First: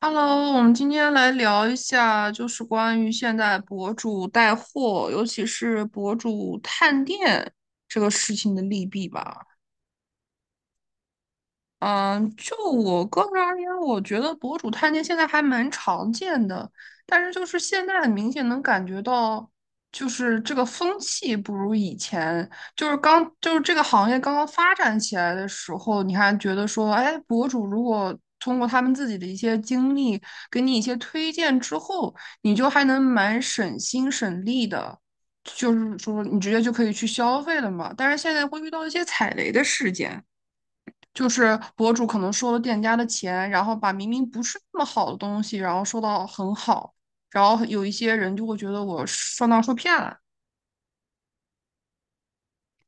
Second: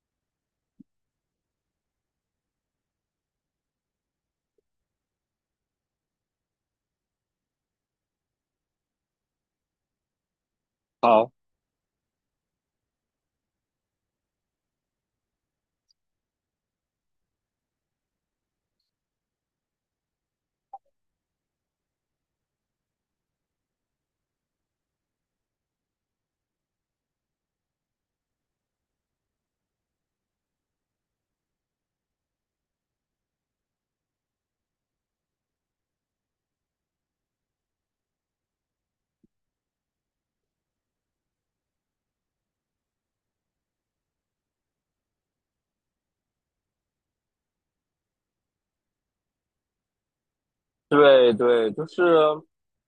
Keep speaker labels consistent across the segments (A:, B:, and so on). A: Hello，我们今天来聊一下，就是关于现在博主带货，尤其是博主探店这个事情的利弊吧。
B: 好，
A: 嗯，就我个人而言，我觉得博主探店现在还蛮常见的，但是就是现在很明显能感觉到，就是这个风气不如以前，就是刚就是这个行业刚刚发展起来的时候，你还觉得说，哎，博主如果通过他们自己的一些经历给你一些推荐之后，你就还能蛮省心省力的。就是说，你直接就可以去消费了嘛，但是现在会遇到一些踩雷的事件。就是博主可能收了店家的钱，然后把明明不是那么好的东西，然后说到很好，然后有一些人就会觉得我上当受骗了。
B: 对对，就是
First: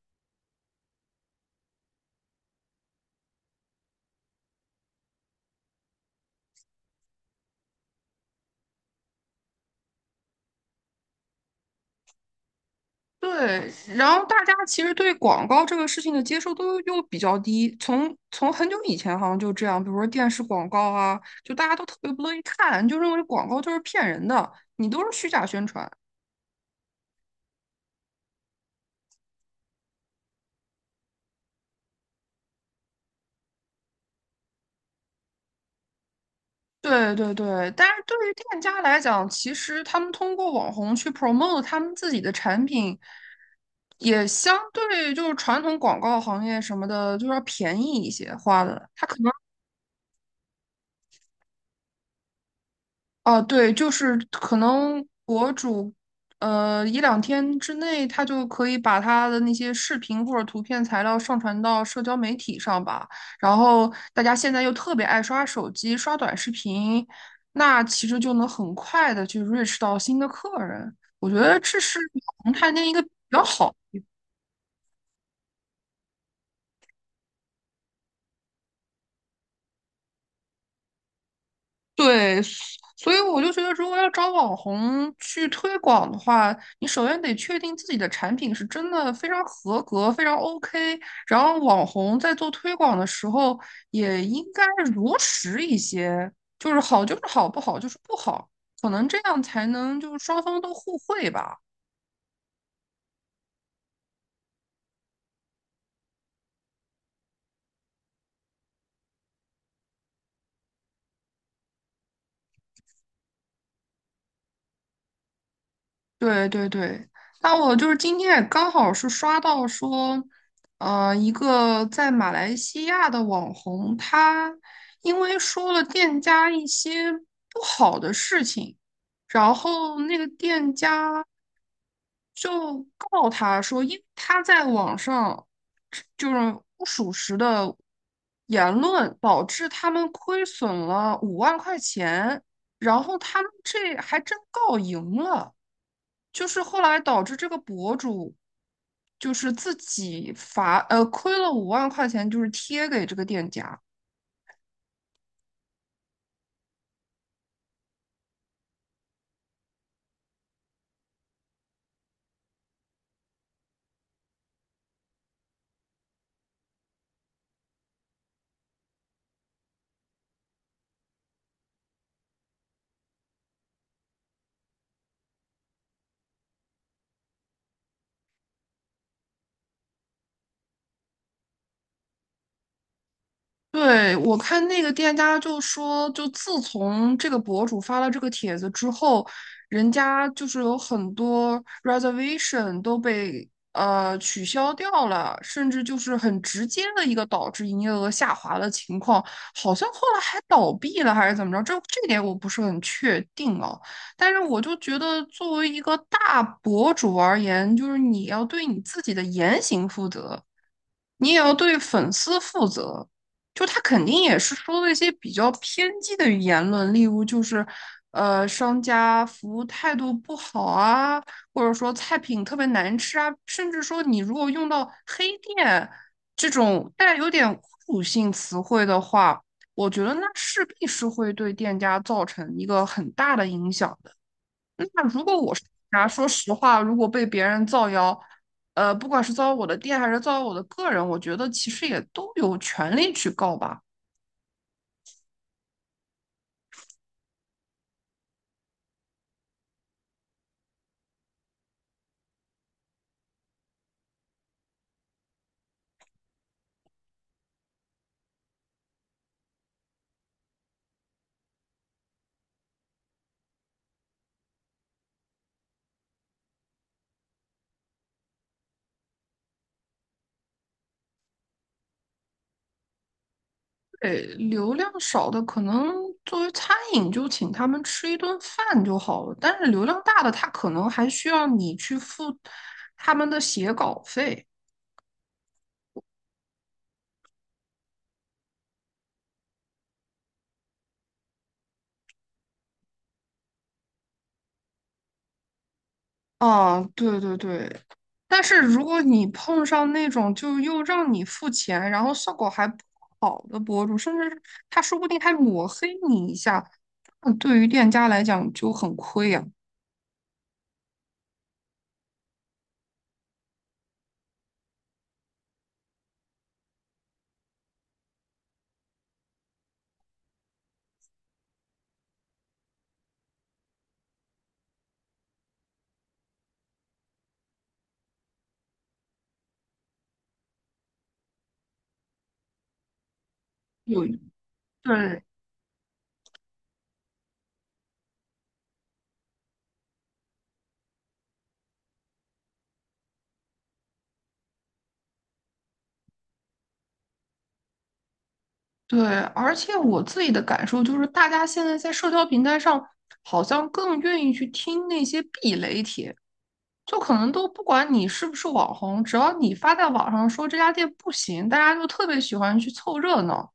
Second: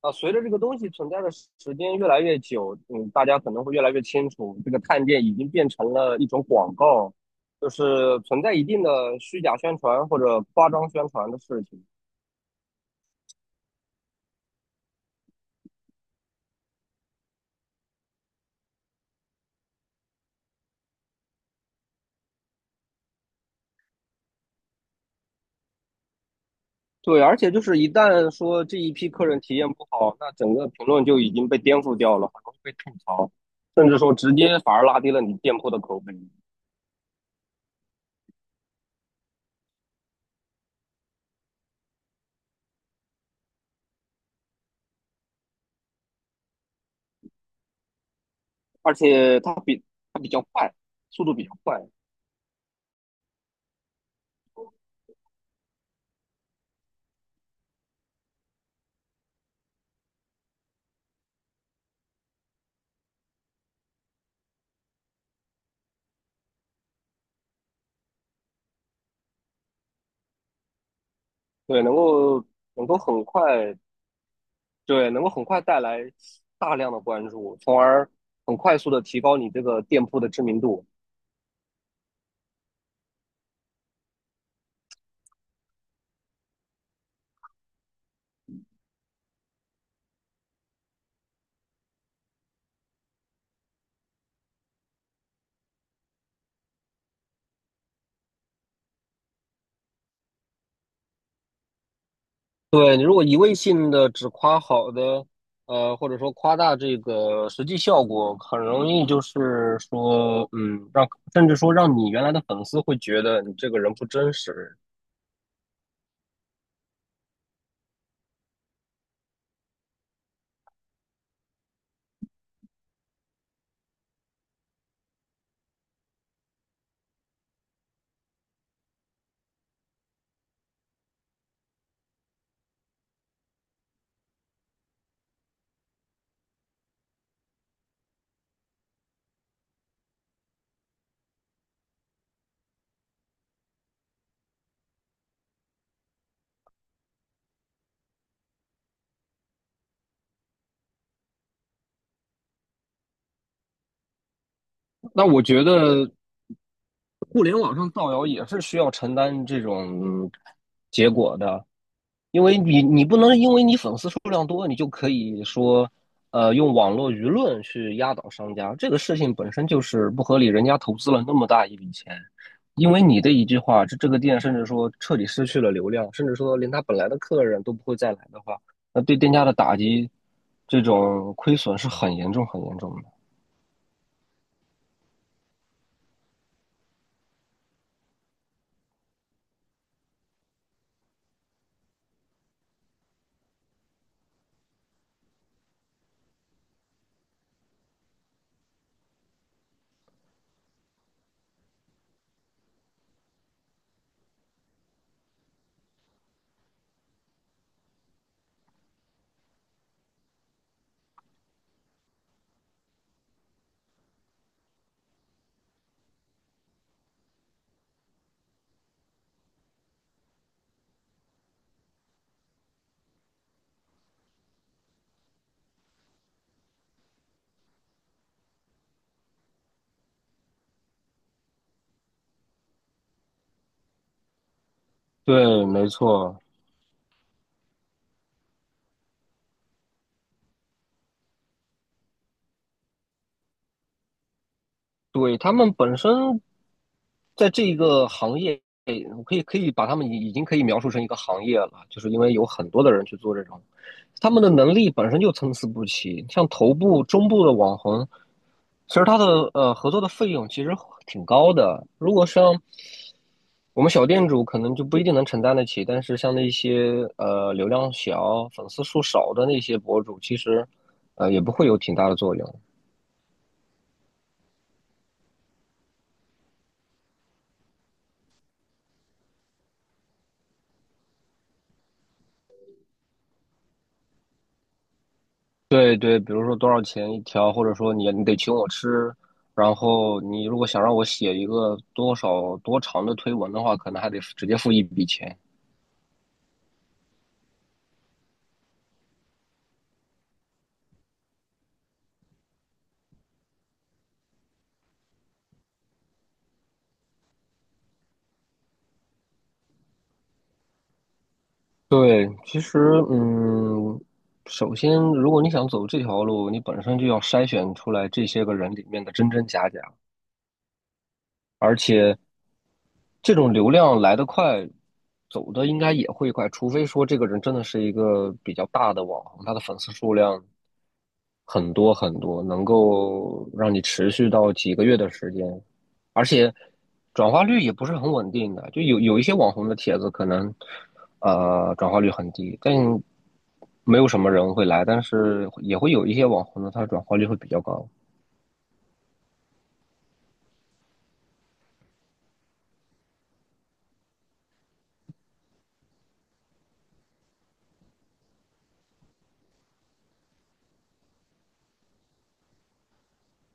B: 啊，随着这个东西存在的时间越来越久，大家可能会越来越清楚，这个探店已经变成了一种广告，就是存在一定的虚假宣传或者夸张宣传的事情。
A: 对，然后大家其实对广告这个事情的接受度又比较低，从很久以前好像就这样，比如说电视广告啊，就大家都特别不乐意看，就认为广告就是骗人的，你都是虚假宣传。
B: 对，而且就是一旦说这一批客人体验不好，那整个评论就已经被颠覆掉了，很容易被吐槽，甚至说直接反而拉低了你店铺的口碑。
A: 对对对，但是对于店家来讲，其实他们通过网红去 promote 他们自己的产品，也相对就是传统广告行业什么的，就是要便宜一些花的。
B: 而
A: 他可能
B: 且它比较快，速度比较快，
A: 哦，对，就是可能博主，一两天之内，他就可以把他的那些视频或者图片材料上传到社交媒体上吧。然后大家现在又特别爱刷手机、刷短视频，那其实就能很快的去 reach 到新的客人。我觉得这
B: 对，能
A: 是
B: 够
A: 横探
B: 能
A: 店一
B: 够
A: 个比
B: 很快。
A: 较好。
B: 对，能够很快带来大量的关注，从而很快速的提高你这个店铺的知名度。
A: 对，所以我就觉得，如果要找网红去推广的话，你首先得确定自己的产品是真的非常合格、非常 OK，然后网红在做推广的时候也应该如实一些，就是好就是好，不好就是不好，可能这样才能就是双方都互惠吧。
B: 对，你如果一味性的只夸好的，或者说夸大这个实际效果，很容易就是说，甚至说让你原来的粉丝会觉得你这个人不真实。
A: 对对对，那我就是今天也刚好是刷到说，一个在马来西亚的网红，他因为说了店家一些不好的事情，然后那个店家就告他说，因为他在网上就是不属实的言论，导致他们亏损了五万块钱，然后他们这还真告赢了。就是后来导致这个博主就是自己亏了五万块钱，就是贴给这个店家。
B: 那我觉得互联网上造谣也是需要承担这种结果的，因为你不能因为你粉丝数量多，你就可以说，用网络舆论去压倒商家，这个事情本身就是不合理。人家投资了那么大一笔钱，因为你的一句话，这个店甚至说彻底失去了流量，甚至说连他本来的客人都不会再来的话，那对店家的打击，这种亏损是很严重很严重的。
A: 对，我看那个店家就说，就自从这个博主发了这个帖子之后，人家就是有很多 reservation 都被取消掉了，甚至就是很直接的一个导致营业额下滑的情况，好像后来还倒闭了还是怎么着，这点我不是很确定啊。但是我就觉得，作为一个大博主而言，就是你要对你自己的言行负责。你也要对粉丝负责。就他肯定也是说了一些比较偏激的言论，例如就是，商家服务态度不好啊，或者说菜品特别难吃啊，甚至说你如果用到黑店这种带有点侮辱性词汇的话，我觉得那势必是会对店家造成一个很大的影响。那如果我是
B: 对，没
A: 啊，说
B: 错，
A: 实话，如果被别人造谣，不管是造谣我的店还是造谣我的个人，我觉得其实也都有权利去告吧。
B: 对，他们本身在这一个行业，我可以把他们已经可以描述成一个行业了，就是因为有很多的人去做这种，他们的能力本身就参差不齐。像头部、中部的网红，其实他的合作的费用其实挺高的。如果像我们小店主，可能就不一定能承担得起，但是像那些流量小、粉丝数少的那些博主，其实也不会有挺大的作用。
A: 对，流量少的可能作为餐饮就请他们吃一顿饭就好了，但是流量大的他可能还需要你去付他们的写稿费。
B: 对对，比如说多少钱一条，或者说你得请我吃，然后你如果想让我写一个多少多长的推文的话，可能还得直接付一笔钱。
A: 啊，对对对，但是如果你碰上那种就又让你付钱，然后效果还不好的博主，甚至他说不定还抹黑你一下，那对于店家来讲就很亏呀、
B: 对，其实嗯，首先如果你想走这条路，你本身就要筛选出来这些个人里面的真真假假。这种流量来得快，走的应该也会快，除非说这个人真的是一个比较大的网红，他的粉丝数量，很多很多，能够让你
A: 有，
B: 持续到几个月的
A: 对
B: 时间，而且转化率也不是很稳定的，就有一些网红的帖子可能转化率很低，但没有什么人会来，但是也会有一些网红的，他的转化率会比较高。
A: 对，而且我自己的感受就是，大家现在在社交平台上好像更愿意去听那些避雷帖，就可能都不管你是不是网红，只要你发在网上说这家店不行，大家就特别喜欢去凑热闹，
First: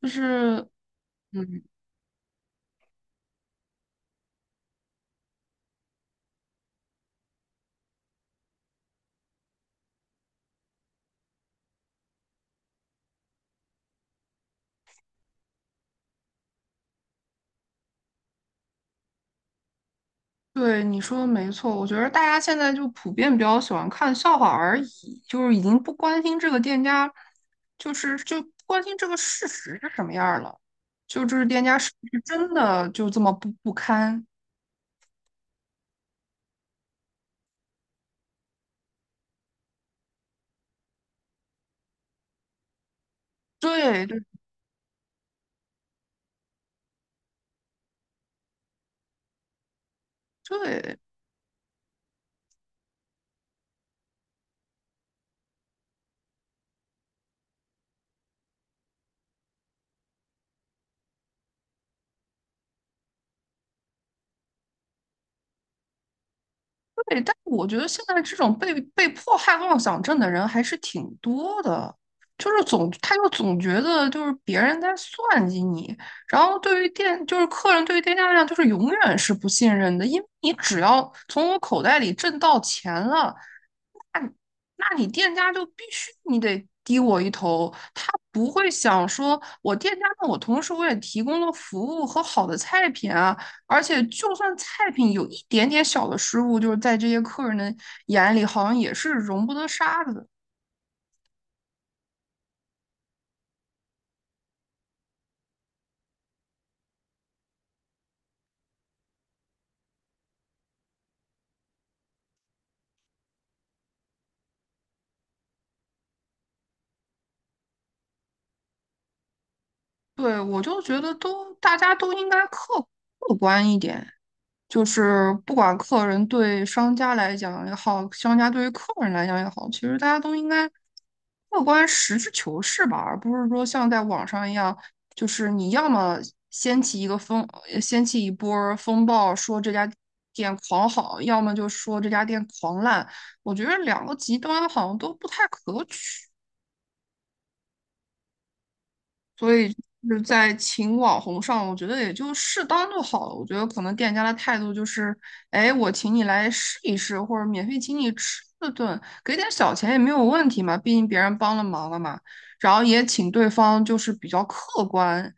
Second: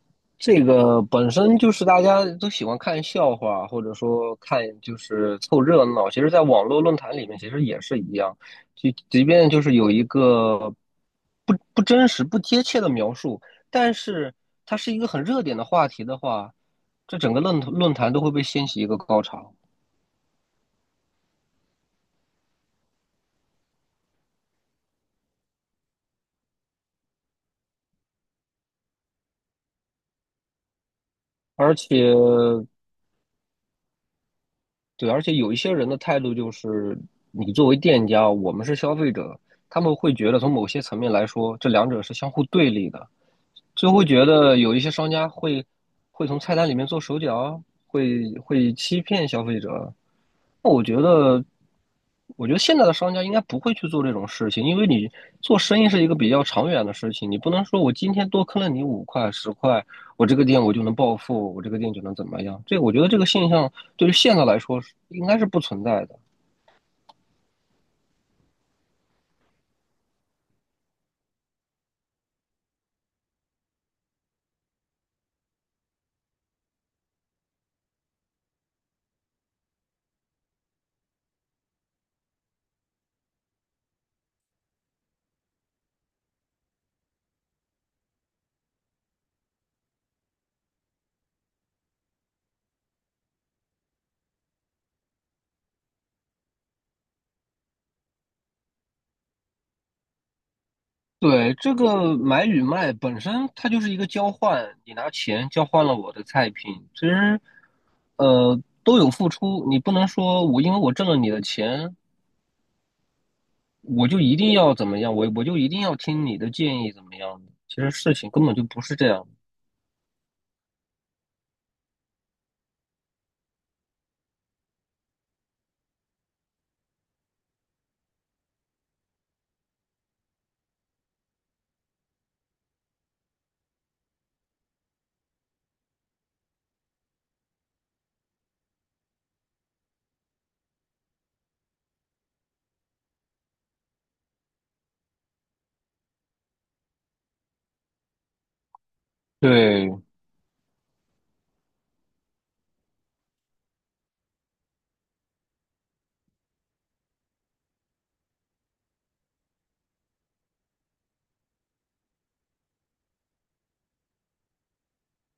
A: 就是。
B: 这个本身
A: 嗯。
B: 就是大家都喜欢看笑话，或者说看就是凑热闹。其实，在网络论坛里面，其实也是一样，就即便就是有一个不真实、不贴切的描述，但是它是一个很热点的话题的话，这整个论坛都会被掀起一个高潮。
A: 对，你说的没错，我觉得大家现在就普遍比较喜欢看笑话而已，就是已经不关心这个店家，就是就不关心这个事实是什么样儿了，就这是店
B: 而
A: 家是
B: 且，
A: 不是真的就这么不堪？
B: 对，而且有一些人的态度就是，你作为店家，我们是消费者，他们会觉得从某些层面来说，这两者是相互对立的。就会
A: 对对
B: 觉得有一些商家会从菜单里面做手脚啊会欺骗消费者。那我觉
A: 对。
B: 得，我觉得现在的商家应该不会去做这种事情，因为你做生意是一个比较长远的事情，你不能说我今天多坑了你五块十块，我这个店我就能暴富，我这个店就能怎么样？我觉得这个现象对于现在来说是应该是不存在的。
A: 对，但我觉得现在这种被迫害妄想症的人还是挺多的，就是总他就总觉得就是别人在算计你，然后对于店就是客人对于店家来讲就是永远是不信任的，因为你只要从我口袋里挣到钱了，那你店家就必须你得低我一头，他不会想说我店家，那我同时我也提供了服务和好的菜品啊，而且就算菜品有一点点小的失误，就是在这些客人的眼里好像也是容不得沙子的。
B: 对，这个买与卖本身它就是一个交换，你拿钱交换了我的菜品，其实都有付出，你不能说我因为我挣了你的钱，我就一定要怎么样，我就一定要听你的建议怎么样的其实事情根本就不是这样，
A: 对，我就觉得都大家都应该客观一点，就是不管客人对商家来讲也好，商家对于客人来讲也好，其实大家都应该客观、实事求是吧，而不是说像在网上一样，就是你要么掀起一个风，呃掀起一波儿风暴，说这家店狂好，要么就说这家店狂烂，我觉得两个极端好像都不太可取。所以
B: 对，
A: 就是在请网红上，我觉得也就适当就好了。我觉得可能店家的态度就是，哎，我请你来试一试，或者免费请你吃一顿，给点小钱也没有问题嘛，毕竟别人帮了忙了嘛。然后也请对方就是比较客观，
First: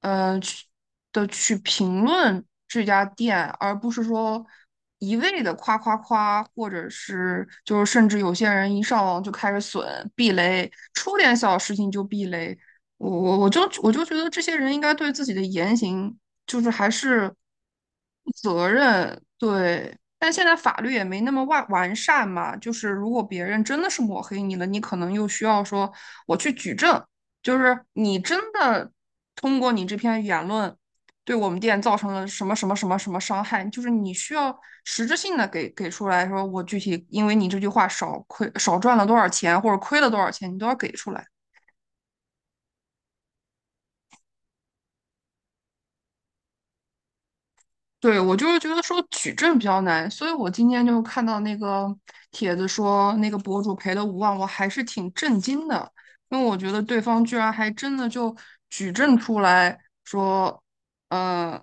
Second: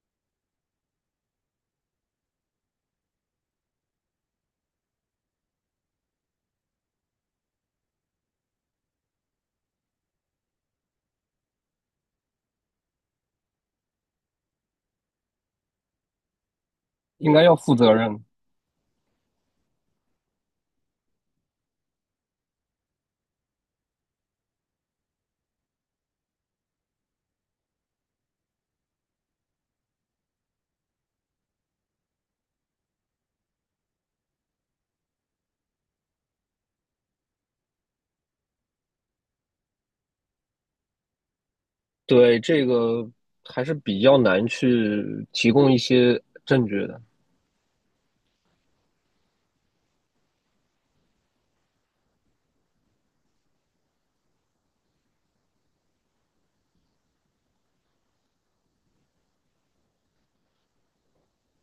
A: 嗯、去去评论这家店，而不是说。一味的夸夸夸，或者是就是甚至有些人一上网就开始损避雷，出点小事情就避雷，我觉得这些人应该对自己的言行就是还是
B: 应该要负责任。
A: 负责任，对。但现在法律也没那么完善嘛，就是如果别人真的是抹黑你了，你可能又需要说我去举证，就是你真的通过你这篇言论对我们店造成了什么什么什么什么伤害，就是你需要实质性的给出来说，我具体因为你这句话少亏少赚了多少钱，或者亏了多少钱，你都要给出来。
B: 对，这个还是比较难去提供一些证据的，
A: 对，我就是觉得说举证比较难，所以我今天就看到那个帖子说那个博主赔了五万，我还是挺震惊的，因为我觉得对方居然还真的就举证出来说，呃，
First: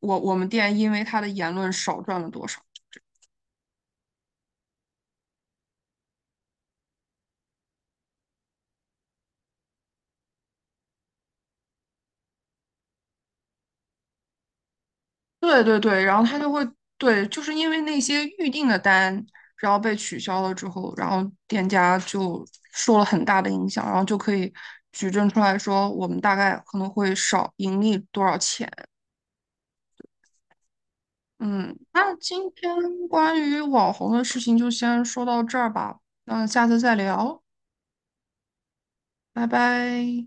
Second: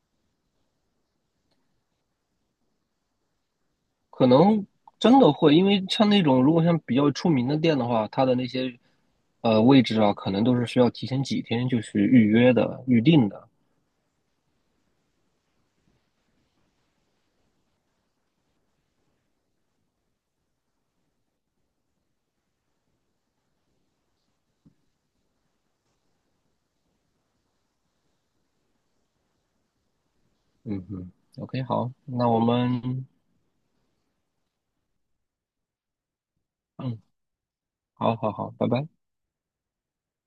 A: 我我们店因为他的言论少赚了多少。
B: 可能真的会，因为像那种如果像比较出名的店的话，它的那些位置啊，可能都是需要提前几天就去预约的、预定的。
A: 对对对，然后他就会对，就是因为那些预定的单，然后被取消了之后，然后店家就受了很大的影响，然后就可以举证出来说，我们大概可能会少盈利多少钱。
B: 嗯嗯 o k
A: 嗯，
B: 好，
A: 那
B: 那我
A: 今天
B: 们
A: 关于网红的事情就先说到这儿吧，那下次再
B: 嗯。
A: 聊，
B: 好好好，拜拜。
A: 拜拜。